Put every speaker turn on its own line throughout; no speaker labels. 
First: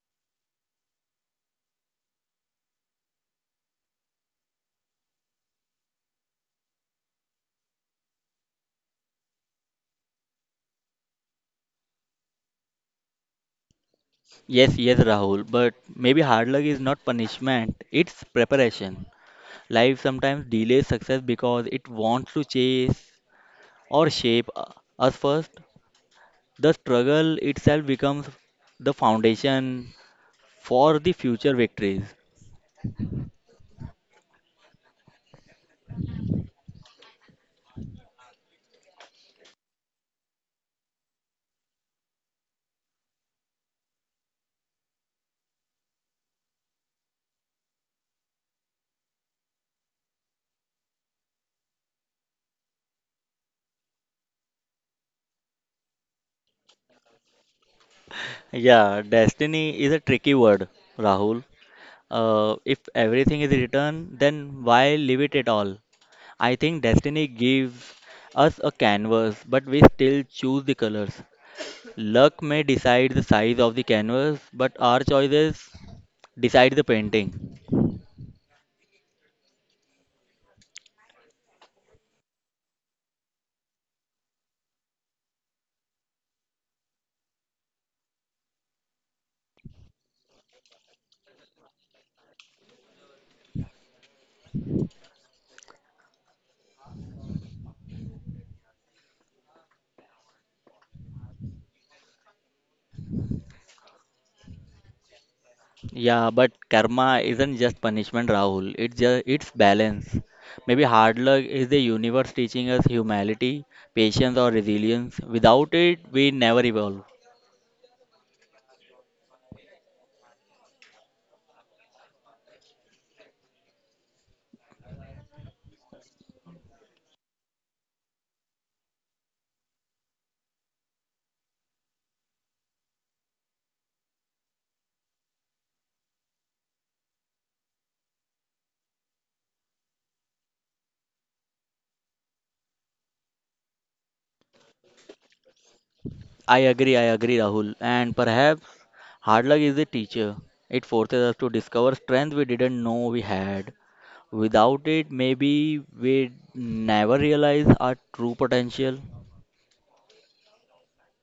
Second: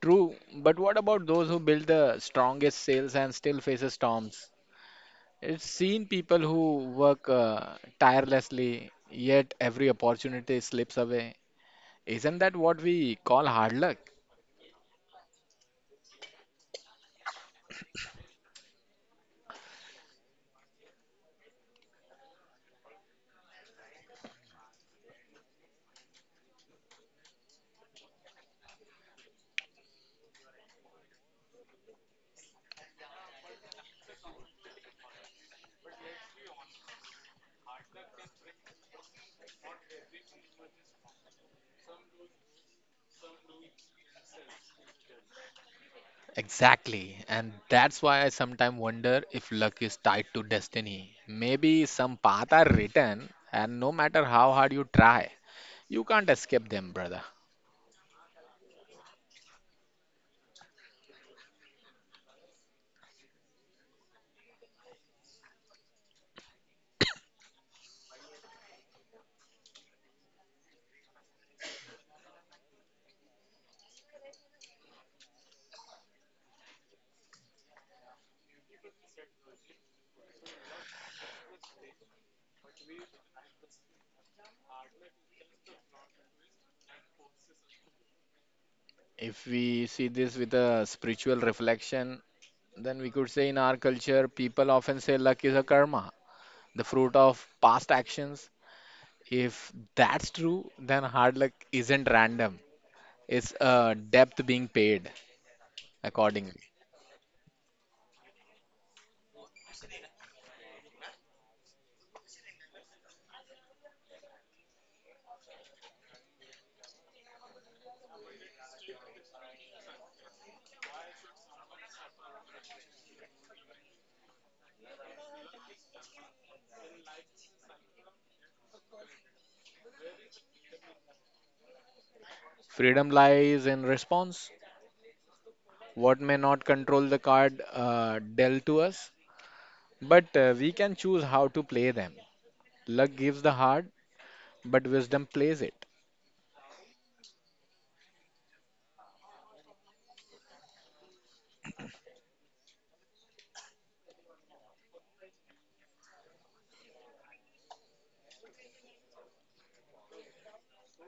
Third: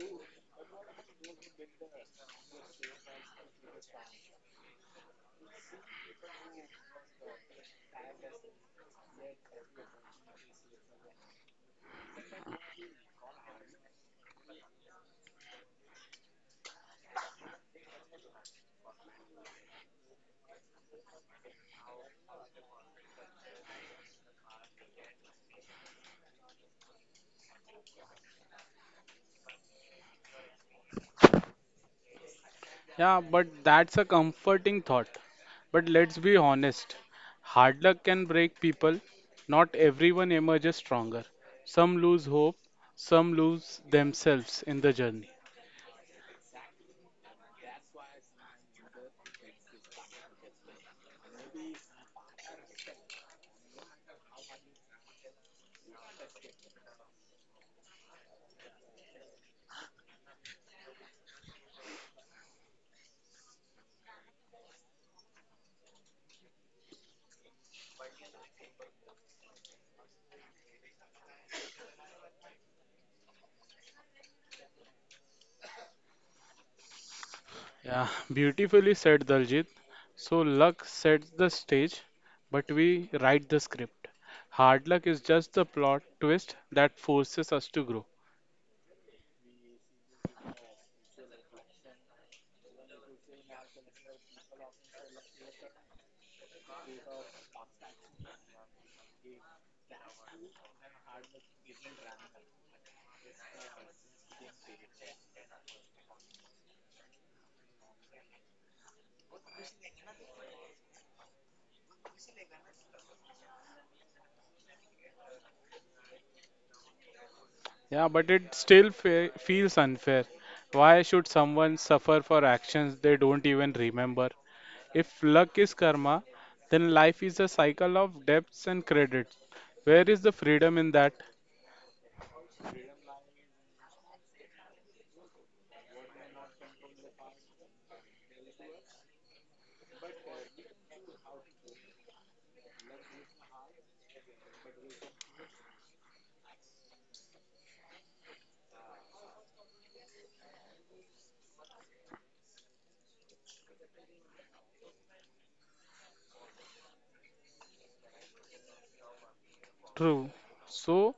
True, but what about those who build the strongest sales and still faces storms? It's seen people who work tirelessly, yet every opportunity slips away. Isn't that what we call hard luck?
Yes, yes, Rahul, but maybe hard luck is not punishment, it's preparation. Life sometimes delays success because it wants to chase or us first. The struggle itself becomes the foundation for the future victories.
Yeah, but that's a comforting thought. But let's be honest, hard luck can break people. Not everyone emerges stronger. Some lose hope, some lose themselves in the journey.
Exactly, and that's why I sometimes wonder if luck is tied to destiny. Maybe some paths are written, and no matter how hard you try, you can't escape them, brother.
Yeah, destiny is a tricky word, Rahul. If everything is written, then why leave it at all? I think destiny gives us a canvas, but we still choose the colors. Luck may decide the size of the canvas, but our choices decide the painting.
Yeah, beautifully said, Daljit. So luck sets the stage, but we write the script. Hard luck is just the plot twist that forces us to grow.
If we see this with a spiritual reflection, then we could say in our culture, people often say luck is a karma, the fruit of past actions. If that's true, then hard luck isn't random, it's a depth being paid
Yeah, but
accordingly.
karma isn't just punishment, Rahul. It's balance. Maybe hard luck is the universe teaching us humility, patience, or resilience. Without it, we never evolve.
Yeah, but it still fe feels unfair. Why should someone suffer for actions they don't even remember? If luck is karma, then life is a cycle of debts and credits. Where is the freedom in that?
Freedom lies in response. What may not control the card dealt to us, but we can choose how to play them. Luck gives the heart, but wisdom plays it.
I agree, Rahul. And perhaps hard luck is the teacher. It forces us to discover strength we didn't know we had. Without it, maybe we never realize our true potential.
True. So,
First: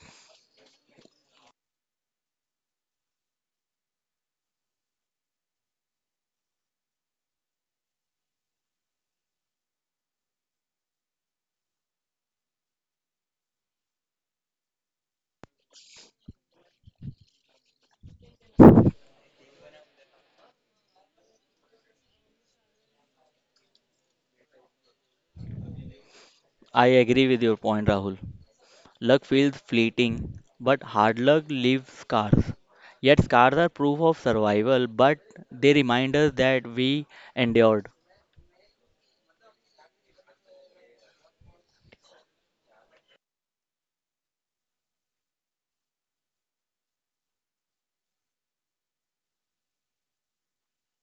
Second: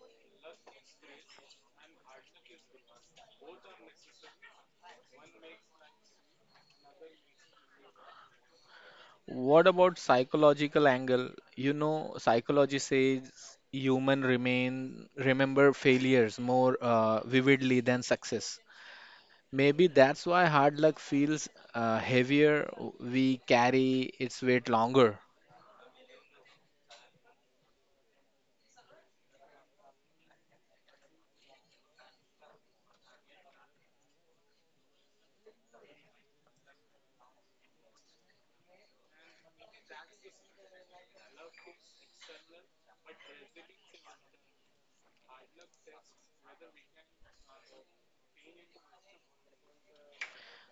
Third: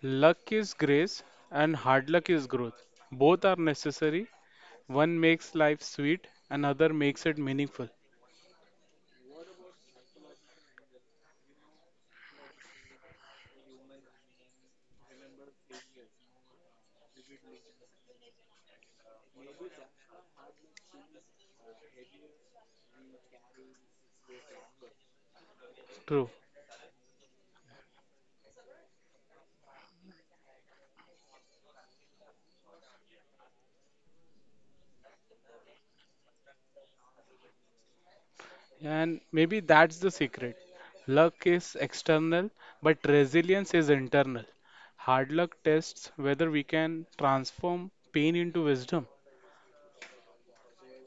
luck is grace and hard luck is growth. Both are necessary. One makes life sweet, another makes it meaningful.
What about psychological angle? You know, psychology says human remain remember failures more vividly than success. Maybe that's why hard luck feels heavier. We carry its weight longer.
True.
I agree with your point, Rahul. Luck feels fleeting, but hard luck leaves scars. Yet scars are proof of survival, but they remind us that we endured.
And maybe that's the secret. Luck is external, but resilience is internal. Hard luck tests whether we can transform pain into wisdom.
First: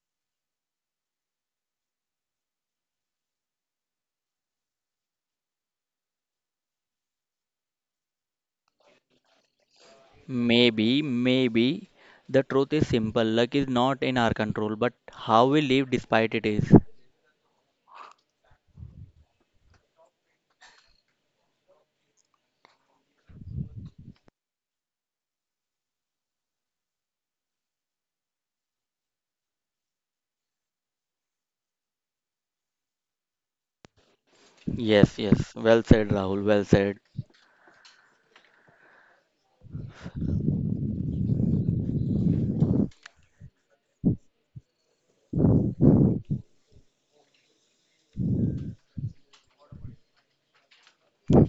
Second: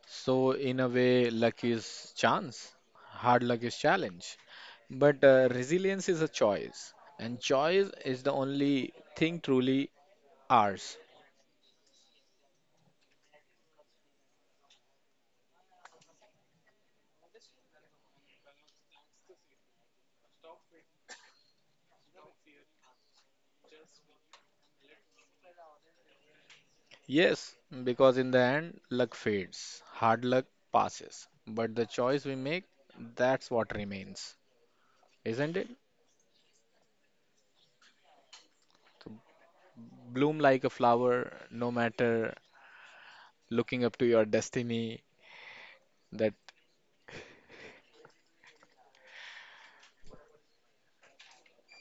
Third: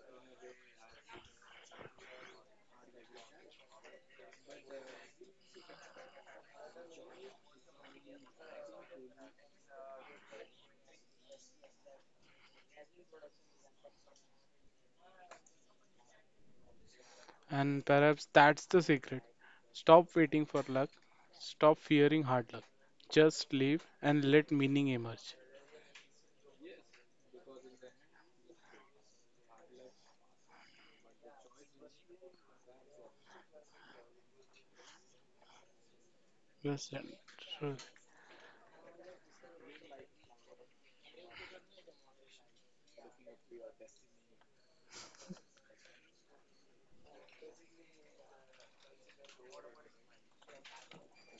So in a way, luck is chance, hard luck is challenge. But resilience is a choice, and choice is the only thing truly ours.
Maybe the truth is simple. Luck is not in our control, but how we live despite it is.
And perhaps that's the secret. Stop waiting for luck. Stop fearing hard luck. Just live and let meaning emerge.
Yes, because in the end, luck fades, hard luck passes, but the choice we make, that's what remains,
Yes,
isn't it?
yes. Well said, Rahul. Well said.
Yes, and true.
So bloom like a flower, no matter looking up to your destiny, that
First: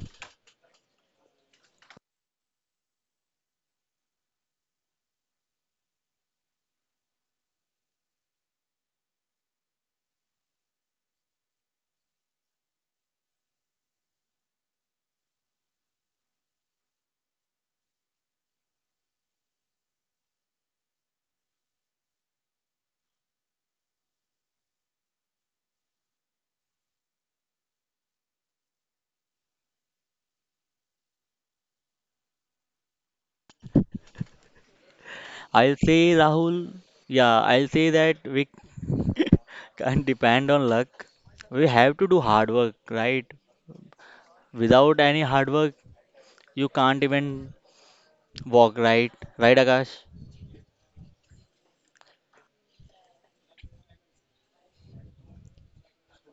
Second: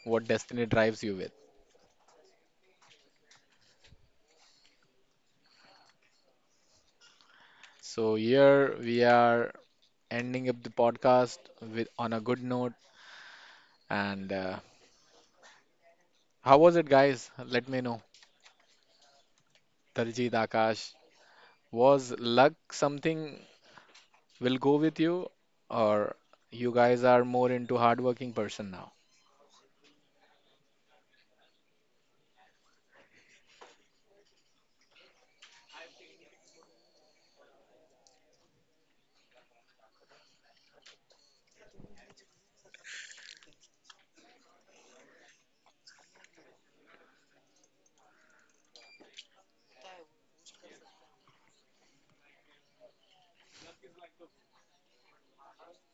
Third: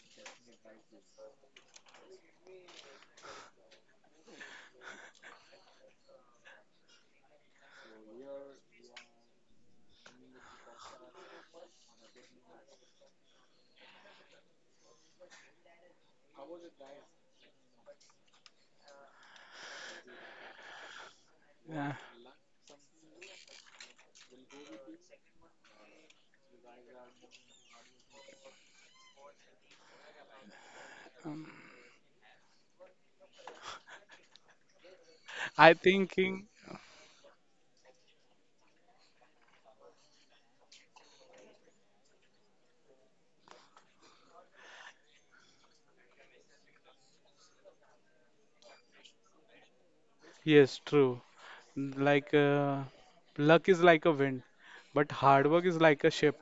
what destiny drives you with. So here we are ending up the podcast with on a good note. And How was it, guys? Let me know. Darjeet Akash,
Yeah.
was luck something? Will go with you, or you guys are more into hardworking person now?
um, I
I'll say,
thinking
Rahul, yeah, I'll say that we can't depend on luck. We have to do hard work, right? Without any hard work, you can't even walk right, right, Akash?
yes, true. Like luck is like a wind, but hard work is like a ship.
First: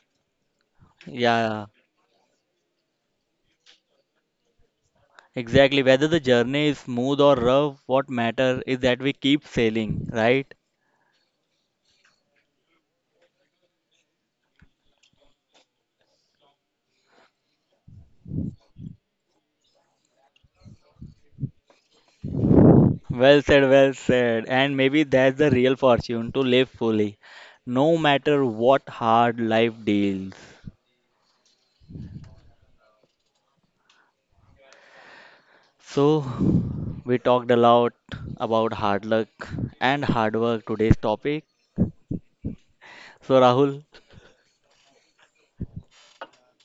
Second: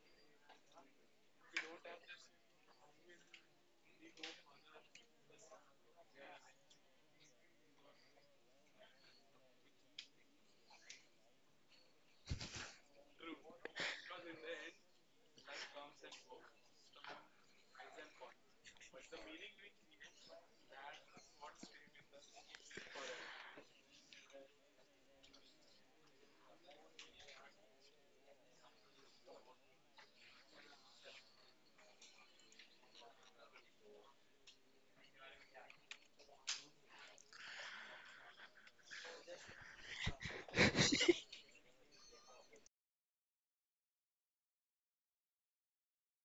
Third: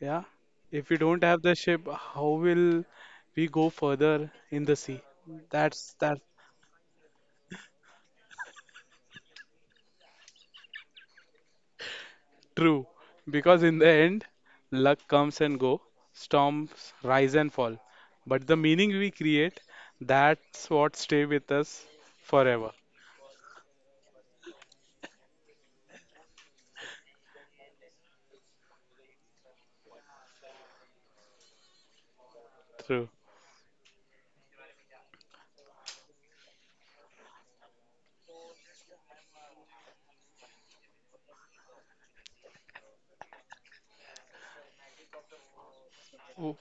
Yeah. If we don't have the
Yeah,
ship, how will we go further in the sea?
exactly.
That's
Whether the
that's
journey is smooth or rough, what matter is that we keep sailing, right?
true, because in the end, luck comes and go, storms rise and fall, but the meaning we create, that's what stay with us forever.
Well said, well said. And maybe that's the real fortune to live fully, no matter what hard life deals.
True.
So, we talked a lot about hard luck and hard work today's topic. So, Rahul,
W-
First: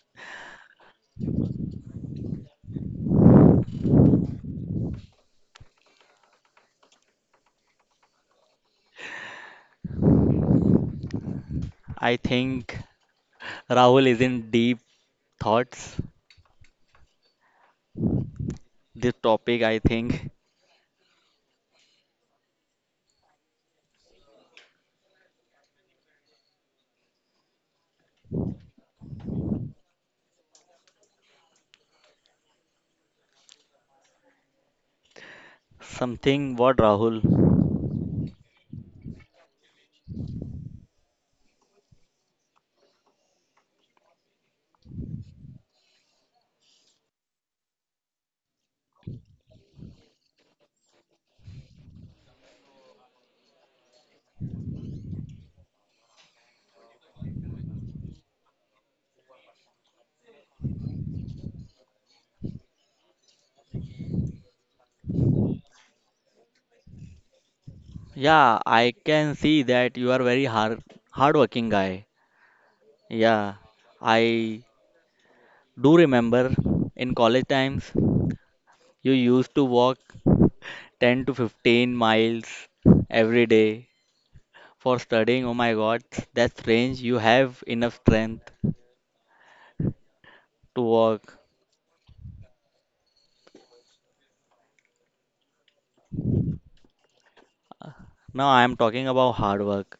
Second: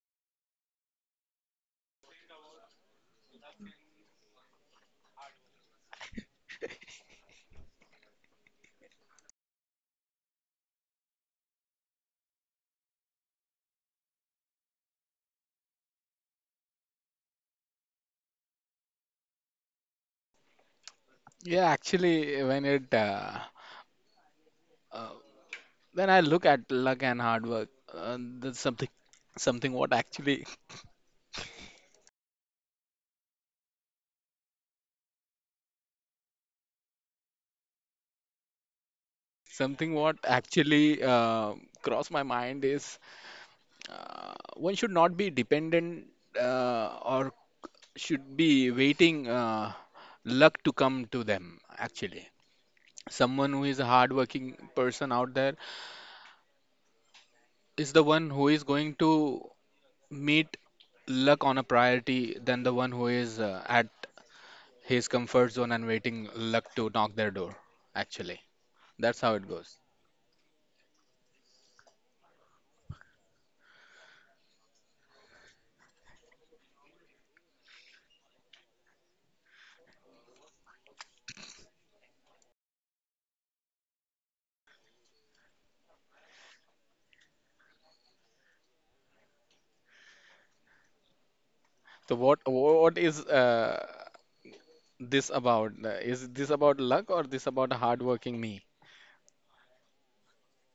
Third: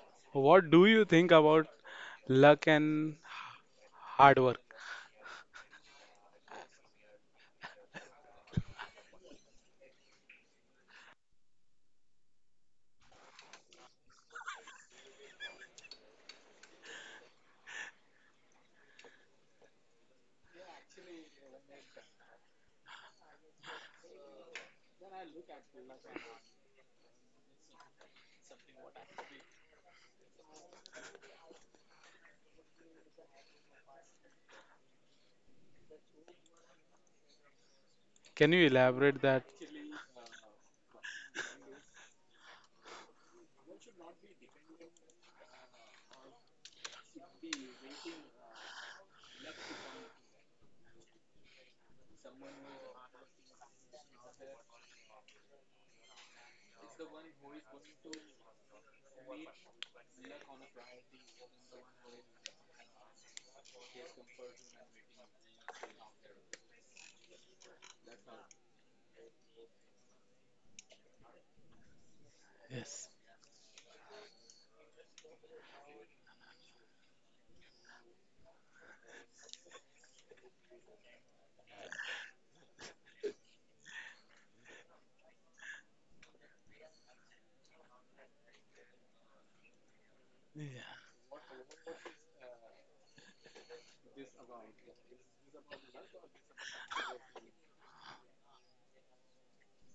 What do you think about luck and hard work?
I think Rahul is in deep thoughts. This topic, I think,
Yeah, actually, when it uh, when I look at luck and hard work, that's something what actually
something what Rahul?
Can you elaborate that?
something what actually crossed my mind is one should not be dependent or should be waiting luck to come to them, actually someone who is a hardworking person out there is the one who is going to meet luck on a priority than the one who is at his comfort zone and waiting luck to knock their door, actually
Yeah,
that's how it
I
goes.
can see that you are very hardworking guy.
Yes.
Yeah, I do remember in college times you used to walk 10 to 15 miles every day for studying. Oh my God, that's strange. You have enough strength to
Yeah.
walk.
So what is this about? Is this about luck or this about a hardworking me?
Now I am talking about hard work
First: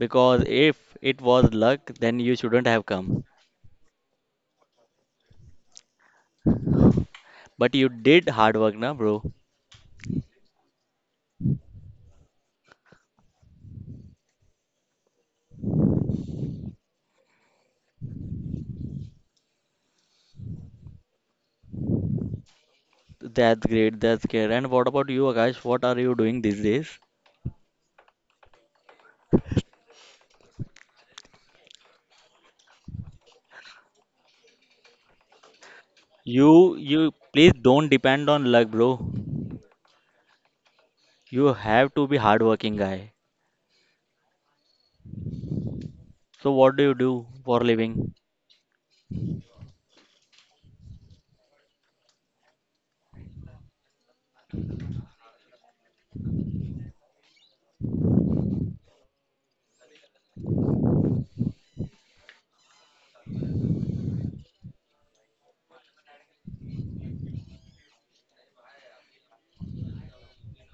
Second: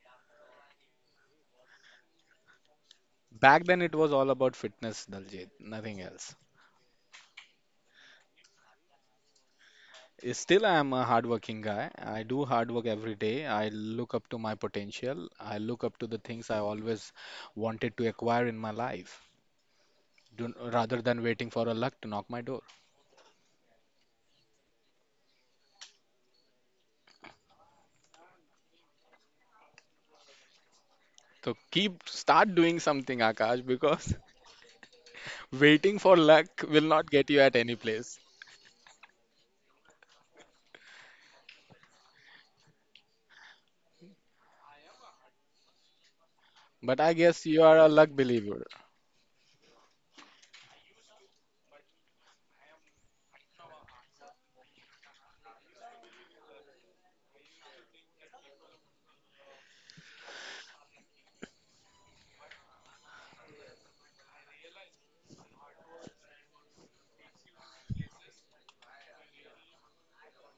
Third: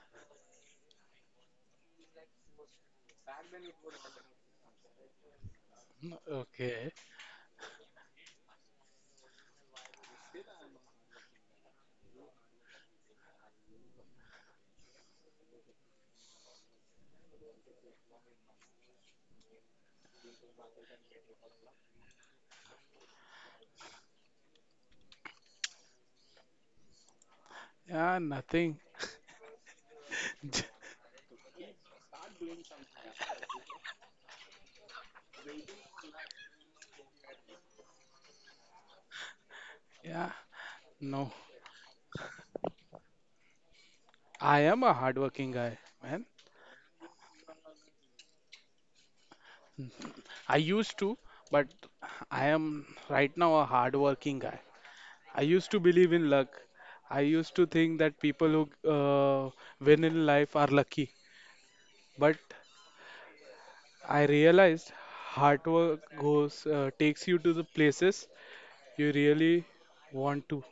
because if it was luck, then you shouldn't have come.
Back then it was all about fitness, Daljit, nothing else.
Okay.
But you did hard work, na bro?
Still, I am a hardworking guy. I do hard work every day. I look up to my potential. I look up to the things I always wanted to acquire in my life. Do, rather than waiting for a luck to knock my door.
That's great. That's great. And what about you, Akash? What are you doing these days?
Yeah, nothing. J-
So keep start doing something, Akash, because waiting for luck
You,
will not
you,
get you
please
at any
don't
place.
depend on luck, bro.
Yeah, no.
You have to be hardworking guy.
I am a hardworking guy, man.
So what do you
But
do
I
for
guess you are a
living?
luck believer.
I used to, but I am right now a hardworking guy. I used to believe in luck. I used to think that people who win in life are lucky. But I realized hard work goes takes you to the places you really want to.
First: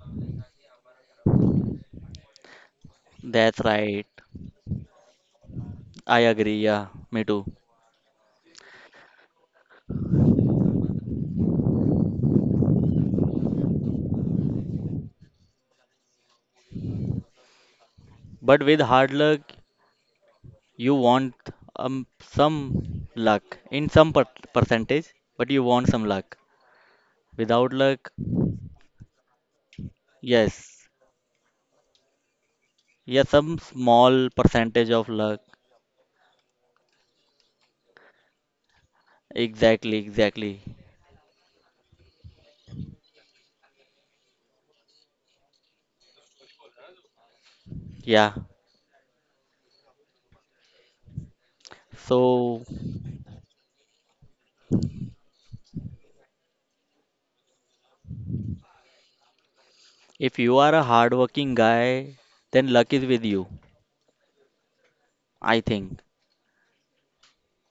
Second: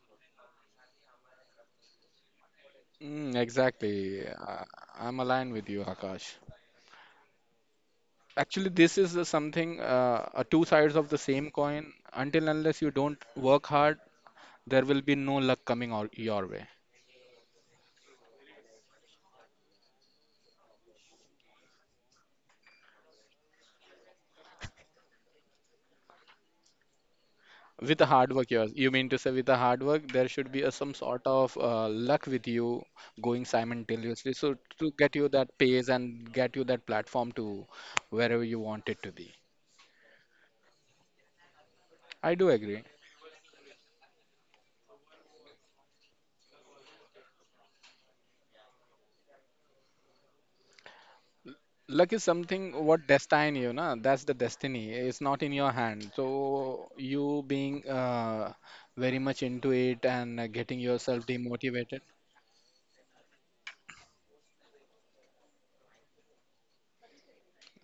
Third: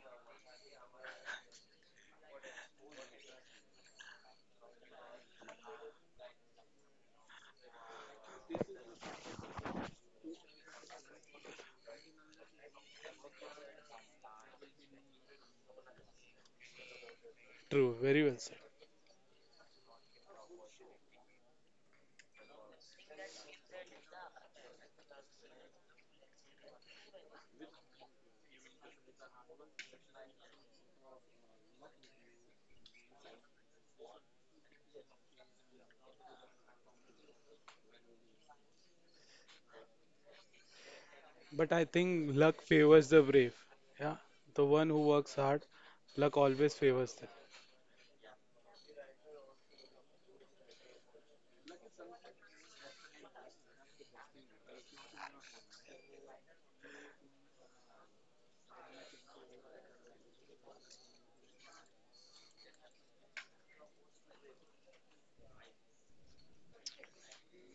Mm,
That's right.
exactly. I'm aligned with you,
I
Akash.
agree. Yeah, me too.
Actually, this is a something, a two sides of the same coin. Until unless you don't work hard, there will be no luck coming or, your way.
True, very well said.
But with hard luck, you want some luck in some percentage, but you want some luck. Without
With the
luck,
hard work, yours. You mean to say with the hard work, there should be a,
yes,
some sort of luck with you
yeah,
going
some
simultaneously.
small
So to
percentage
get
of
you
luck.
that pace and get you that platform to wherever you want it to be.
Exactly, exactly.
But I
I
think
do
luck
agree.
favors the brave. Yeah, the one who works hard, luck always favors them.
Yeah.
Luck is
So,
something what destiny, you know, that's the destiny. It's not in your hand. So you being very much into it and
if you
getting
are a
yourself
hardworking
demotivated.
guy, then luck is with you, I think.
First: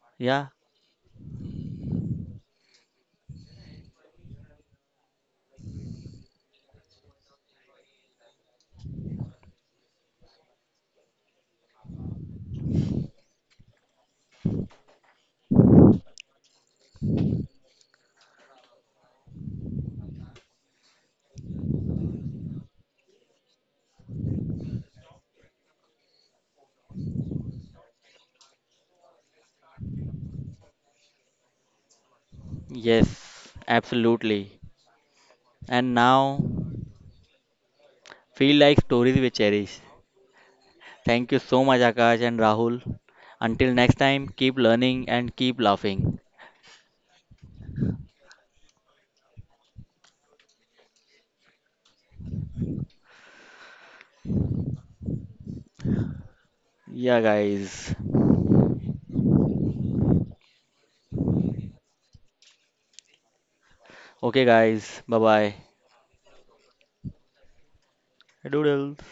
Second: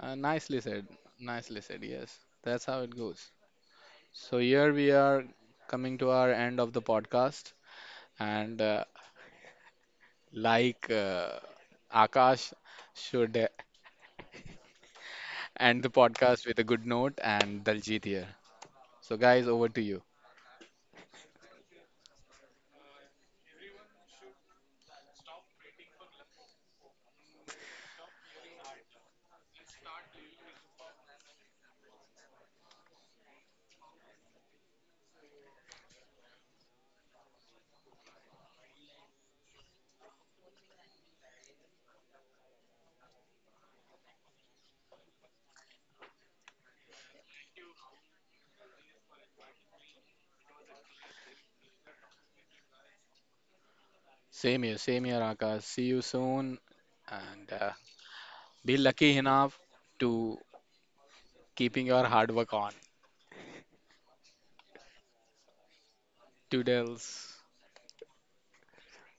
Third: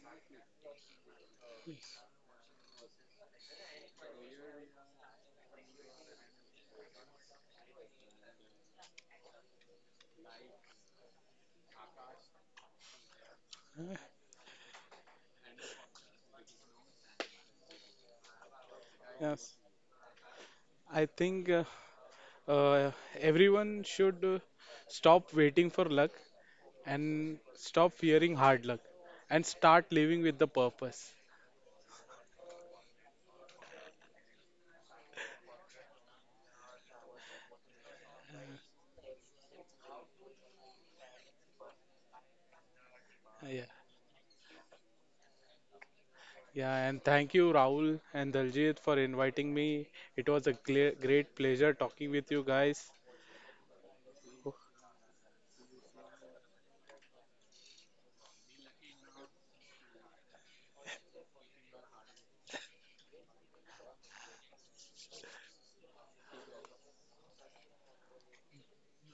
Yeah,
Nicely said. Nicely said. Yes. That's how it goes. So here we are coming to our end of the podcast, and like Akash should end the podcast with a good note, and Daljit here. So guys,
Yes,
over to you.
I think uh, everyone should stop waiting for luck and stop fearing hard luck and start living with the purpose.
yes, absolutely. And now, feel like stories we cherish. Thank you so much, Akash and Rahul.
Yeah.
Until next time, keep learning and keep laughing.
Yeah, and thank you, Rahul and Daljit, for inviting me. It was a great pleasure talking with you guys.
Same here, Akash. See you soon,
Yeah,
and
guys.
be lucky enough to keeping your hard work on.
Okay, guys. Bye bye.
Toodles.
Doodles.